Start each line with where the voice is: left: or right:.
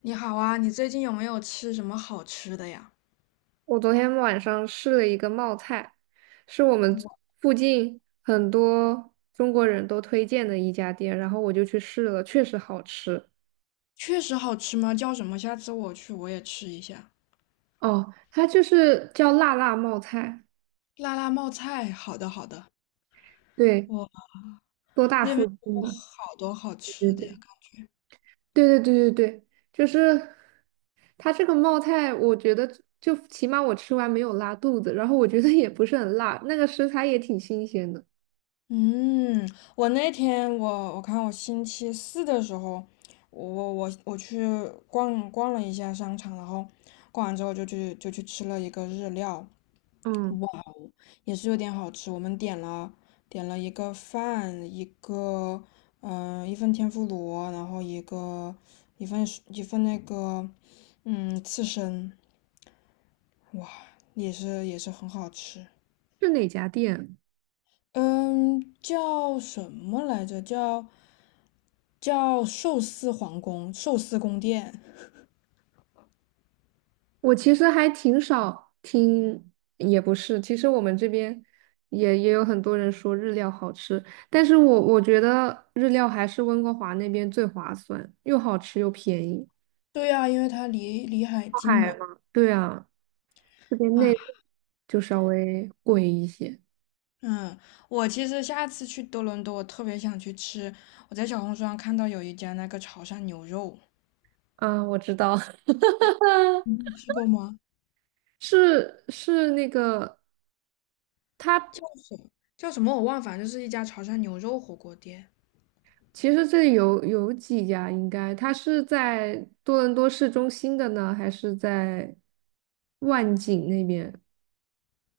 left: 你好啊，你最近有没有吃什么好吃的呀？
right: 我昨天晚上试了一个冒菜，是我们附近很多中国人都推荐的一家店，然后我就去试了，确实好吃。
left: 确实好吃吗？叫什么？下次我去我也吃一下。
right: 哦，它就是叫辣辣冒菜，
left: 辣辣冒菜，好的好的。
right: 对，
left: 我
right: 多大
left: 那
right: 附
left: 边
right: 近
left: 有
right: 的，
left: 好多好
right: 对
left: 吃的呀。
right: 对对对对对对，就是它这个冒菜，我觉得就起码我吃完没有拉肚子，然后我觉得也不是很辣，那个食材也挺新鲜的。
left: 嗯，我那天我看我星期四的时候，我去逛了一下商场，然后逛完之后就去吃了一个日料，
right: 嗯，
left: 也是有点好吃。我们点了一个饭，一个一份天妇罗，然后一个一份那个刺身，哇，也是很好吃。
right: 是哪家店？
left: 嗯，叫什么来着？叫寿司皇宫、寿司宫殿。
right: 我其实还挺少听，也不是，其实我们这边也有很多人说日料好吃，但是我觉得日料还是温哥华那边最划算，又好吃又便宜。
left: 对呀、因为它离海
right: 靠
left: 近嘛。
right: 海嘛。对啊，这边内
left: 啊，
right: 陆就稍微贵一些。
left: 嗯，我其实下次去多伦多，我特别想去吃。我在小红书上看到有一家那个潮汕牛肉，
right: 啊，我知道，
left: 你吃过吗？
right: 是是那个。他。
left: 叫什么？叫什么我忘了反正就是一家潮汕牛肉火锅店。
right: 其实这里有几家，应该它是在多伦多市中心的呢，还是在万景那边？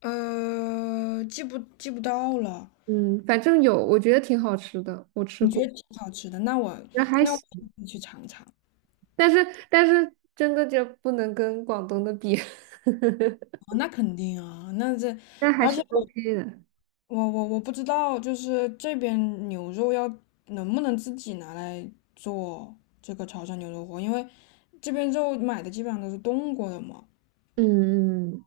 left: 呃，记不到了？
right: 嗯，反正有，我觉得挺好吃的，我吃
left: 你觉得
right: 过，
left: 挺好吃的，那我
right: 那还
left: 那我
right: 行，
left: 一定去尝尝。
right: 但是但是真的就不能跟广东的比，
left: 啊，那肯定啊，那这，
right: 但还
left: 而
right: 是
left: 且我
right: OK 的。
left: 我我我不知道，就是这边牛肉要能不能自己拿来做这个潮汕牛肉火锅，因为这边肉买的基本上都是冻过的嘛，
right: 嗯嗯，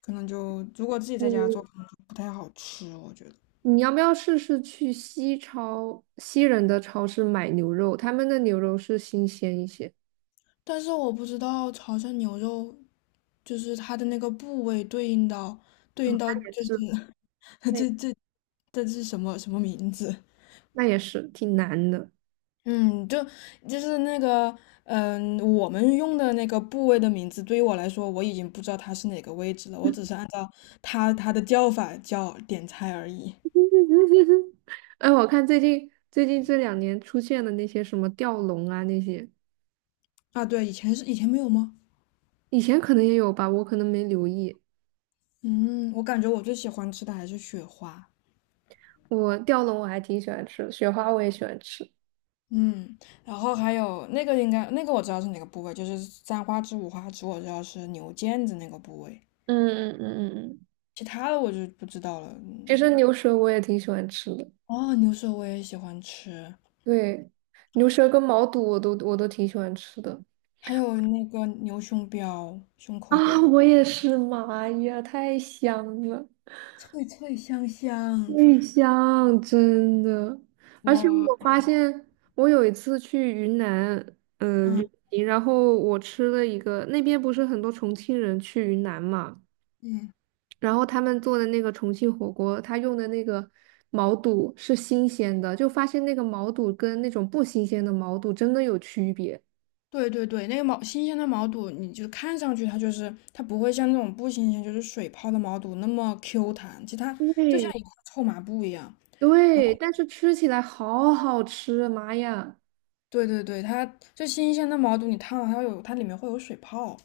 left: 可能就如果自己在家做，
right: 你
left: 可能就不太好吃，我觉得。
right: 你要不要试试去西超西人的超市买牛肉？他们的牛肉是新鲜一些。
left: 但是我不知道潮汕牛肉就是它的那个部位对应到对应
right: 哦，
left: 到
right: 那也
left: 就是
right: 是，那
left: 这是什么什么名字？
right: 那也是挺难的。
left: 嗯，就是那个，我们用的那个部位的名字，对于我来说，我已经不知道它是哪个位置了，我只是按照它的叫法叫点菜而已。
right: 嗯哼哼，哎，我看最近这两年出现的那些什么吊龙啊那些，
left: 啊，对，以前是以前没有吗？
right: 以前可能也有吧，我可能没留意。
left: 嗯，我感觉我最喜欢吃的还是雪花。
right: 我吊龙我还挺喜欢吃的，雪花我也喜欢吃，
left: 嗯，然后还有那个应该那个我知道是哪个部位，就是三花趾、五花趾，我知道是牛腱子那个部位。
right: 嗯嗯嗯嗯嗯，
left: 其他的我就不知道了。
right: 其实
left: 嗯，
right: 牛舌我也挺喜欢吃的。
left: 哦，牛舌我也喜欢吃，
right: 对，牛舌跟毛肚我都挺喜欢吃的。
left: 还有那个牛胸膘、胸口
right: 啊，
left: 油，
right: 我也是，妈呀，太香了！
left: 脆脆香香。
right: 最香，真的。而且
left: 哇，
right: 我发现，我有一次去云南，旅
left: 嗯
right: 行，然后我吃了一个，那边不是很多重庆人去云南嘛，
left: 嗯，
right: 然后他们做的那个重庆火锅，他用的那个毛肚是新鲜的，就发现那个毛肚跟那种不新鲜的毛肚真的有区别。
left: 对对对，那个新鲜的毛肚，你就看上去它就是它不会像那种不新鲜，就是水泡的毛肚那么 Q 弹，其实它就像
right: 对
left: 一块臭抹布一样。然
right: 对，
left: 后，
right: 但是吃起来好好吃，妈呀！
left: 对对对，它就新鲜的毛肚，你烫了它会有它里面会有水泡。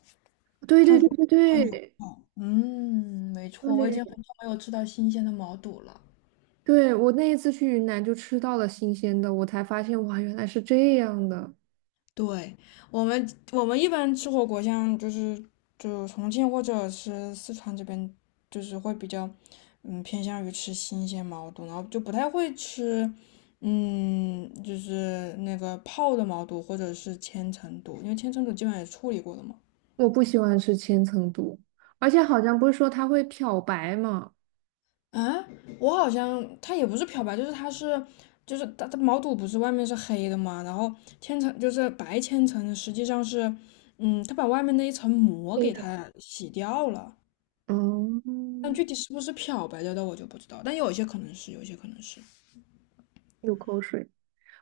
right: 对对
left: 碳
right: 对
left: 水
right: 对
left: 碳水化牛
right: 对。
left: 肉嗯，没错，我已经很
right: 对
left: 久没有吃到新鲜的毛肚了。
right: 对，我那一次去云南就吃到了新鲜的，我才发现哇，原来是这样的。
left: 对，我们一般吃火锅，像就是就重庆或者是四川这边，就是会比较偏向于吃新鲜毛肚，然后就不太会吃就是那个泡的毛肚或者是千层肚，因为千层肚基本上也处理过的嘛。
right: 我不喜欢吃千层肚，而且好像不是说它会漂白嘛？
left: 啊，我好像它也不是漂白，就是它是，就是它毛肚不是外面是黑的嘛，然后千层就是白千层，实际上是，嗯，它把外面那一层膜
right: 对
left: 给
right: 的。
left: 它洗掉了，但
right: 嗯，
left: 具体是不是漂白掉的我就不知道，但有一些可能是，有一些可能是。
right: 流口水。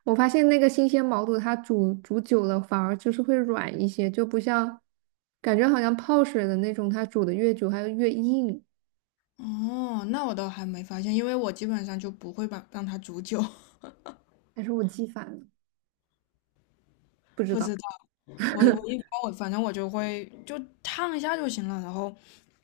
right: 我发现那个新鲜毛肚，它煮久了反而就是会软一些，就不像感觉好像泡水的那种，它煮的越久还会越硬。
left: 哦，那我倒还没发现，因为我基本上就不会把让它煮久，
right: 还是我记反了，不知
left: 不知
right: 道。
left: 道。我我一般 我反正我就会就烫一下就行了，然后，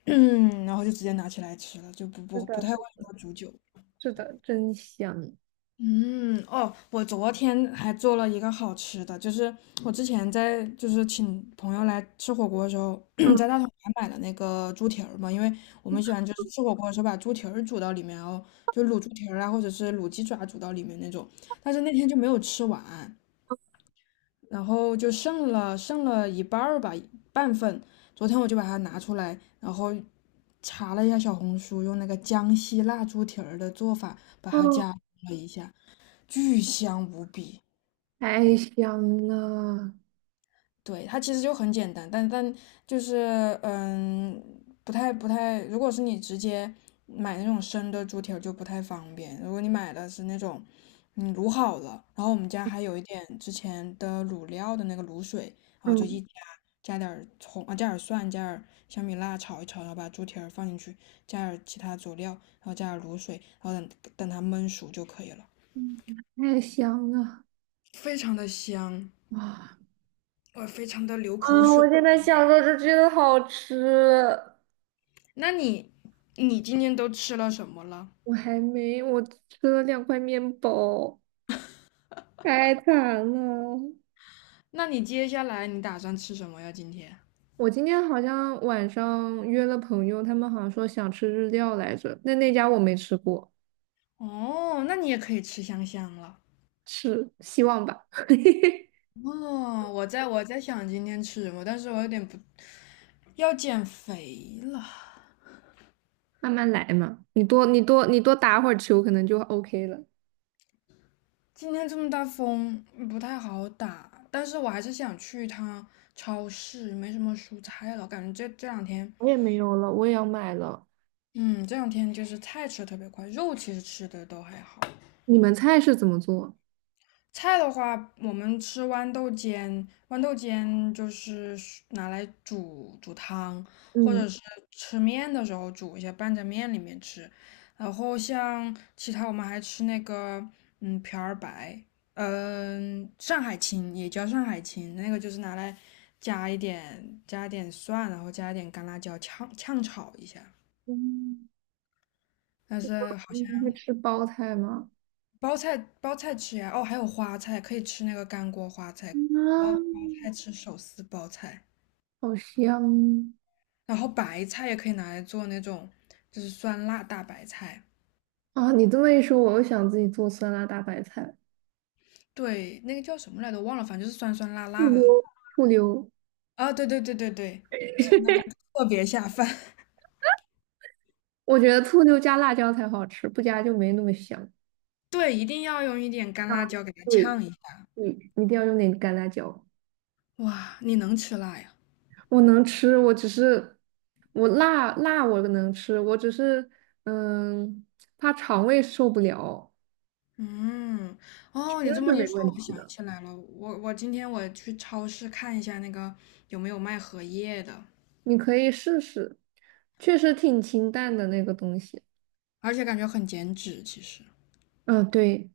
left: 嗯，然后就直接拿起来吃了，就
right: 是
left: 不
right: 的，
left: 太
right: 是
left: 会让
right: 的。
left: 它煮久。
right: 是的，真香。
left: 嗯，哦，我昨天还做了一个好吃的，就是我之前在就是请朋友来吃火锅的时候，
right: 嗯
left: 在大统华买了那个猪蹄儿嘛，因为我们喜欢就是吃火锅的时候把猪蹄儿煮到里面，然后就卤猪蹄儿啊，或者是卤鸡爪煮到里面那种。但是那天就没有吃完，然后就剩了一半儿吧，半份。昨天我就把它拿出来，然后查了一下小红书，用那个江西辣猪蹄儿的做法把它
right: 嗯，
left: 加工了一下。巨香无比。
right: 太香了。
left: 对，它其实就很简单，但就是嗯，不太，如果是你直接买那种生的猪蹄儿就不太方便。如果你买的是那种卤好了，然后我们家还有一点之前的卤料的那个卤水，然后就
right: 嗯。
left: 一加加点儿葱啊，加点儿蒜，加点儿小米辣炒一炒，然后把猪蹄儿放进去，加点儿其他佐料，然后加点儿卤水，然后等它焖熟就可以了，
right: 嗯，太香了，
left: 非常的香，
right: 哇！
left: 我非常的流口
right: 啊，我
left: 水。
right: 现在想着就觉得好吃。
left: 那你你今天都吃了什么了？
right: 我还没，我吃了两块面包，太惨了。
left: 那你接下来你打算吃什么呀？今天？
right: 我今天好像晚上约了朋友，他们好像说想吃日料来着，那那家我没吃过，
left: 哦，那你也可以吃香香了。
right: 是希望吧，
left: 哦，我在想今天吃什么，但是我有点不要减肥了。
right: 慢慢来嘛。你多打会儿球，可能就 OK 了。
left: 今天这么大风，不太好打，但是我还是想去一趟超市，没什么蔬菜了，感觉这两天，
right: 我也没有了，我也要买了。
left: 嗯，这两天就是菜吃的特别快，肉其实吃的都还好。
right: 你们菜是怎么做？
left: 菜的话，我们吃豌豆尖，豌豆尖就是拿来煮汤，或
right: 嗯
left: 者是吃面的时候煮一下，拌在面里面吃。然后像其他我们还吃那个，嗯，瓢儿白，嗯、上海青也叫上海青，那个就是拿来加一点蒜，然后加一点干辣椒炝炒一下。
right: 嗯，
left: 但是好
right: 你
left: 像。
right: 们会吃包菜吗？
left: 包菜包菜吃呀，哦，还有花菜，可以吃那个干锅花菜，然
right: 啊，
left: 后包菜吃手撕包菜，
right: 好香
left: 然后白菜也可以拿来做那种就是酸辣大白菜，
right: 啊！你这么一说，我又想自己做酸辣大白菜了。
left: 对，那个叫什么来着，忘了，反正就是酸酸辣
right: 醋
left: 辣的。
right: 溜，醋溜，
left: 啊，对对对对对，吃的感觉特别下饭。
right: 我觉得醋溜加辣椒才好吃，不加就没那么香。
left: 对，一定要用一点干辣椒给它
right: 对
left: 呛一下。
right: 对，一定要用点干辣椒。
left: 哇，你能吃辣呀？
right: 我能吃，我只是我辣辣我能吃，我只是嗯怕肠胃受不了。
left: 嗯，
right: 其
left: 哦，你这
right: 是
left: 么
right: 没
left: 一说，
right: 问
left: 我
right: 题
left: 想
right: 的。
left: 起来了，我今天我去超市看一下那个有没有卖荷叶的。
right: 你可以试试，确实挺清淡的那个东西。
left: 而且感觉很减脂，其实。
right: 嗯，对，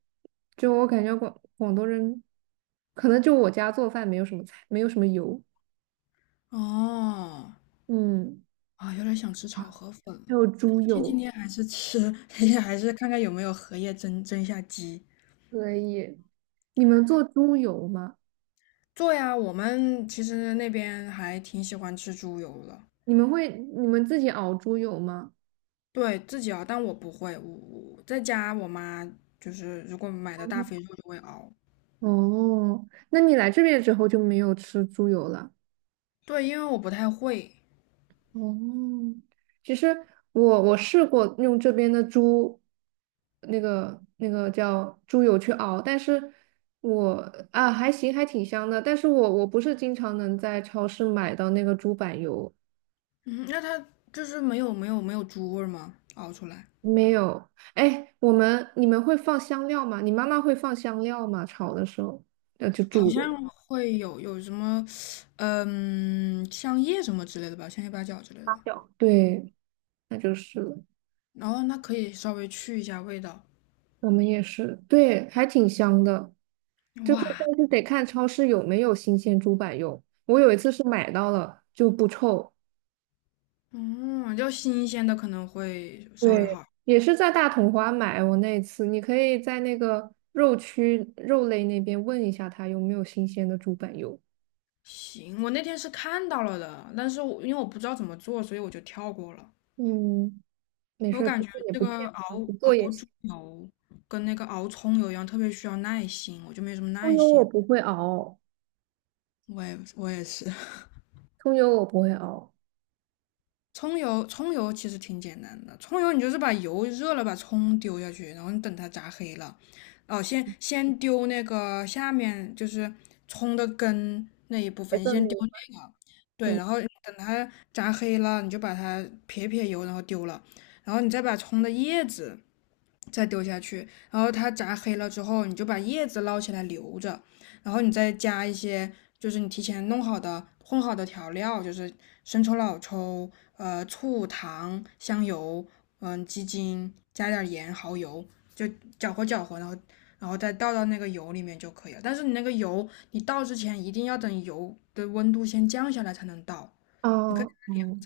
right: 就我感觉广广东人，可能就我家做饭没有什么菜，没有什么油，
left: 哦，
right: 嗯，
left: 啊，有点想吃炒河粉
right: 还
left: 了。
right: 有猪
left: 今
right: 油。
left: 天还是吃，今天还是看看有没有荷叶蒸蒸一下鸡。
right: 可以。你们做猪油吗？
left: 做呀，我们其实那边还挺喜欢吃猪油的，
right: 你们会你们自己熬猪油吗？
left: 对自己熬，但我不会，我在家我妈就是如果买的大肥肉就会熬，
right: 哦，那你来这边之后就没有吃猪油了。
left: 对，因为我不太会。
right: 哦，其实我试过用这边的猪，那个叫猪油去熬，但是我啊还行，还挺香的。但是我不是经常能在超市买到那个猪板油，
left: 嗯，那它就是没有猪味儿吗？熬出来？
right: 没有。哎，我们你们会放香料吗？你妈妈会放香料吗？炒的时候，那就
left: 好
right: 煮
left: 像
right: 的。
left: 会有什么，嗯，香叶什么之类的吧，香叶八角之类的
right: 辣
left: 吧。
right: 椒对，那就是了。
left: 然后那可以稍微去一下味道。
right: 我们也是，对，还挺香的。就是
left: 哇，
right: 但是得看超市有没有新鲜猪板油。我有一次是买到了就不臭，
left: 嗯，要新鲜的可能会稍微
right: 对，
left: 好。
right: 也是在大统华买。我那一次，你可以在那个肉区肉类那边问一下他有没有新鲜的猪板油。
left: 行，我那天是看到了的，但是我因为我不知道怎么做，所以我就跳过了。
right: 嗯，没
left: 我
right: 事儿，其
left: 感
right: 实
left: 觉
right: 也
left: 这
right: 不
left: 个
right: 健康，不
left: 熬
right: 做也
left: 猪
right: 行。
left: 油跟那个熬葱油一样，特别需要耐心，我就没什么
right: 葱
left: 耐
right: 油我
left: 心。
right: 不会熬，
left: 我也是。
right: 葱油我不会熬。
left: 葱油，葱油其实挺简单的。葱油你就是把油热了，把葱丢下去，然后你等它炸黑了，哦，先丢那个下面就是葱的根那一部
right: 别
left: 分，
right: 的那
left: 先丢
right: 个，
left: 那个，对，
right: 嗯，
left: 然后等它炸黑了，你就把它撇油，然后丢了，然后你再把葱的叶子再丢下去，然后它炸黑了之后，你就把叶子捞起来留着，然后你再加一些就是你提前弄好的混好的调料，就是生抽、老抽、醋、糖、香油，鸡精，加点盐、蚝油，就搅和搅和，然后然后再倒到那个油里面就可以了。但是你那个油，你倒之前一定要等油的温度先降下来才能倒，你可
right: 哦，哦，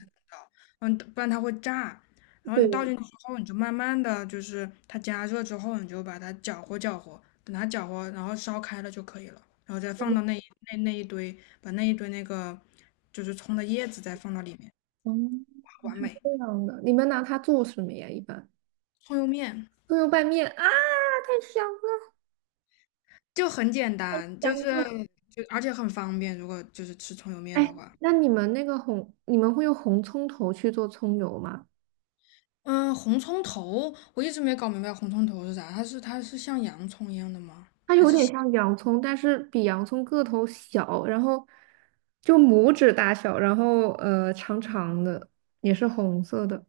left: 嗯，不然它会炸。然后你倒
right: 对，
left: 进去之后，你就慢慢的就是它加热之后，你就把它搅和搅和，等它搅和，然后烧开了就可以了。然后再放
right: 嗯，
left: 到那那一堆，把那一堆那个就是葱的叶子再放到里面，
right: 嗯
left: 完美。
right: 这样的，你们拿它做什么呀？一般
left: 葱油面
right: 葱油拌面啊，太香了，
left: 就很简单，就
right: 香
left: 是
right: 了。
left: 而且很方便。如果就是吃葱油面的
right: 哎，
left: 话，
right: 那你们那个红，你们会用红葱头去做葱油吗？
left: 嗯，红葱头我一直没搞明白红葱头是啥，它是像洋葱一样的吗？
right: 它
left: 还
right: 有
left: 是？
right: 点像洋葱，但是比洋葱个头小，然后就拇指大小，然后长长的，也是红色的。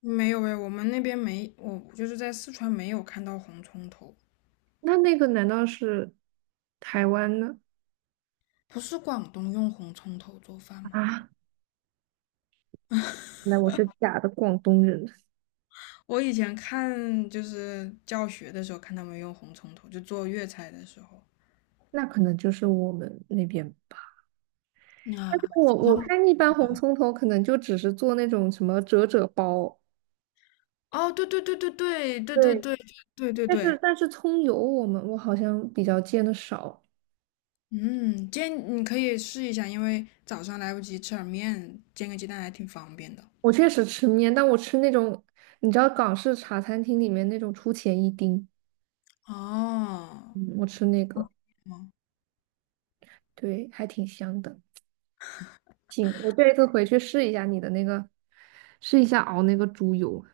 left: 没有哎，我们那边没，我就是在四川没有看到红葱头。
right: 那那个难道是台湾的？
left: 不是广东用红葱头做饭吗？
right: 啊？那我是假的广东人，
left: 我以前看就是教学的时候看他们用红葱头，就做粤菜的时候。
right: 那可能就是我们那边吧。
left: 啊，
right: 但是我
left: 怎么
right: 我
left: 样
right: 看一般红葱头可能就只是做那种什么折折包。
left: 哦，对对对对对对对
right: 对，
left: 对对对
right: 但是
left: 对，
right: 但是葱油我们我好像比较见的少，
left: 嗯，煎你可以试一下，因为早上来不及吃点面，煎个鸡蛋还挺方便的。
right: 我确实吃面，但我吃那种你知道港式茶餐厅里面那种出前一丁，
left: 哦，
right: 嗯，我吃那个，
left: 嗯，
right: 对，还挺香的。行，我这一次回去试一下你的那个，试一下熬那个猪油。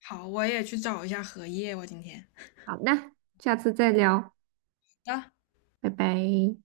left: 好，我也去找一下荷叶，我今天。
right: 好的，下次再聊，
left: 好的。
right: 拜拜。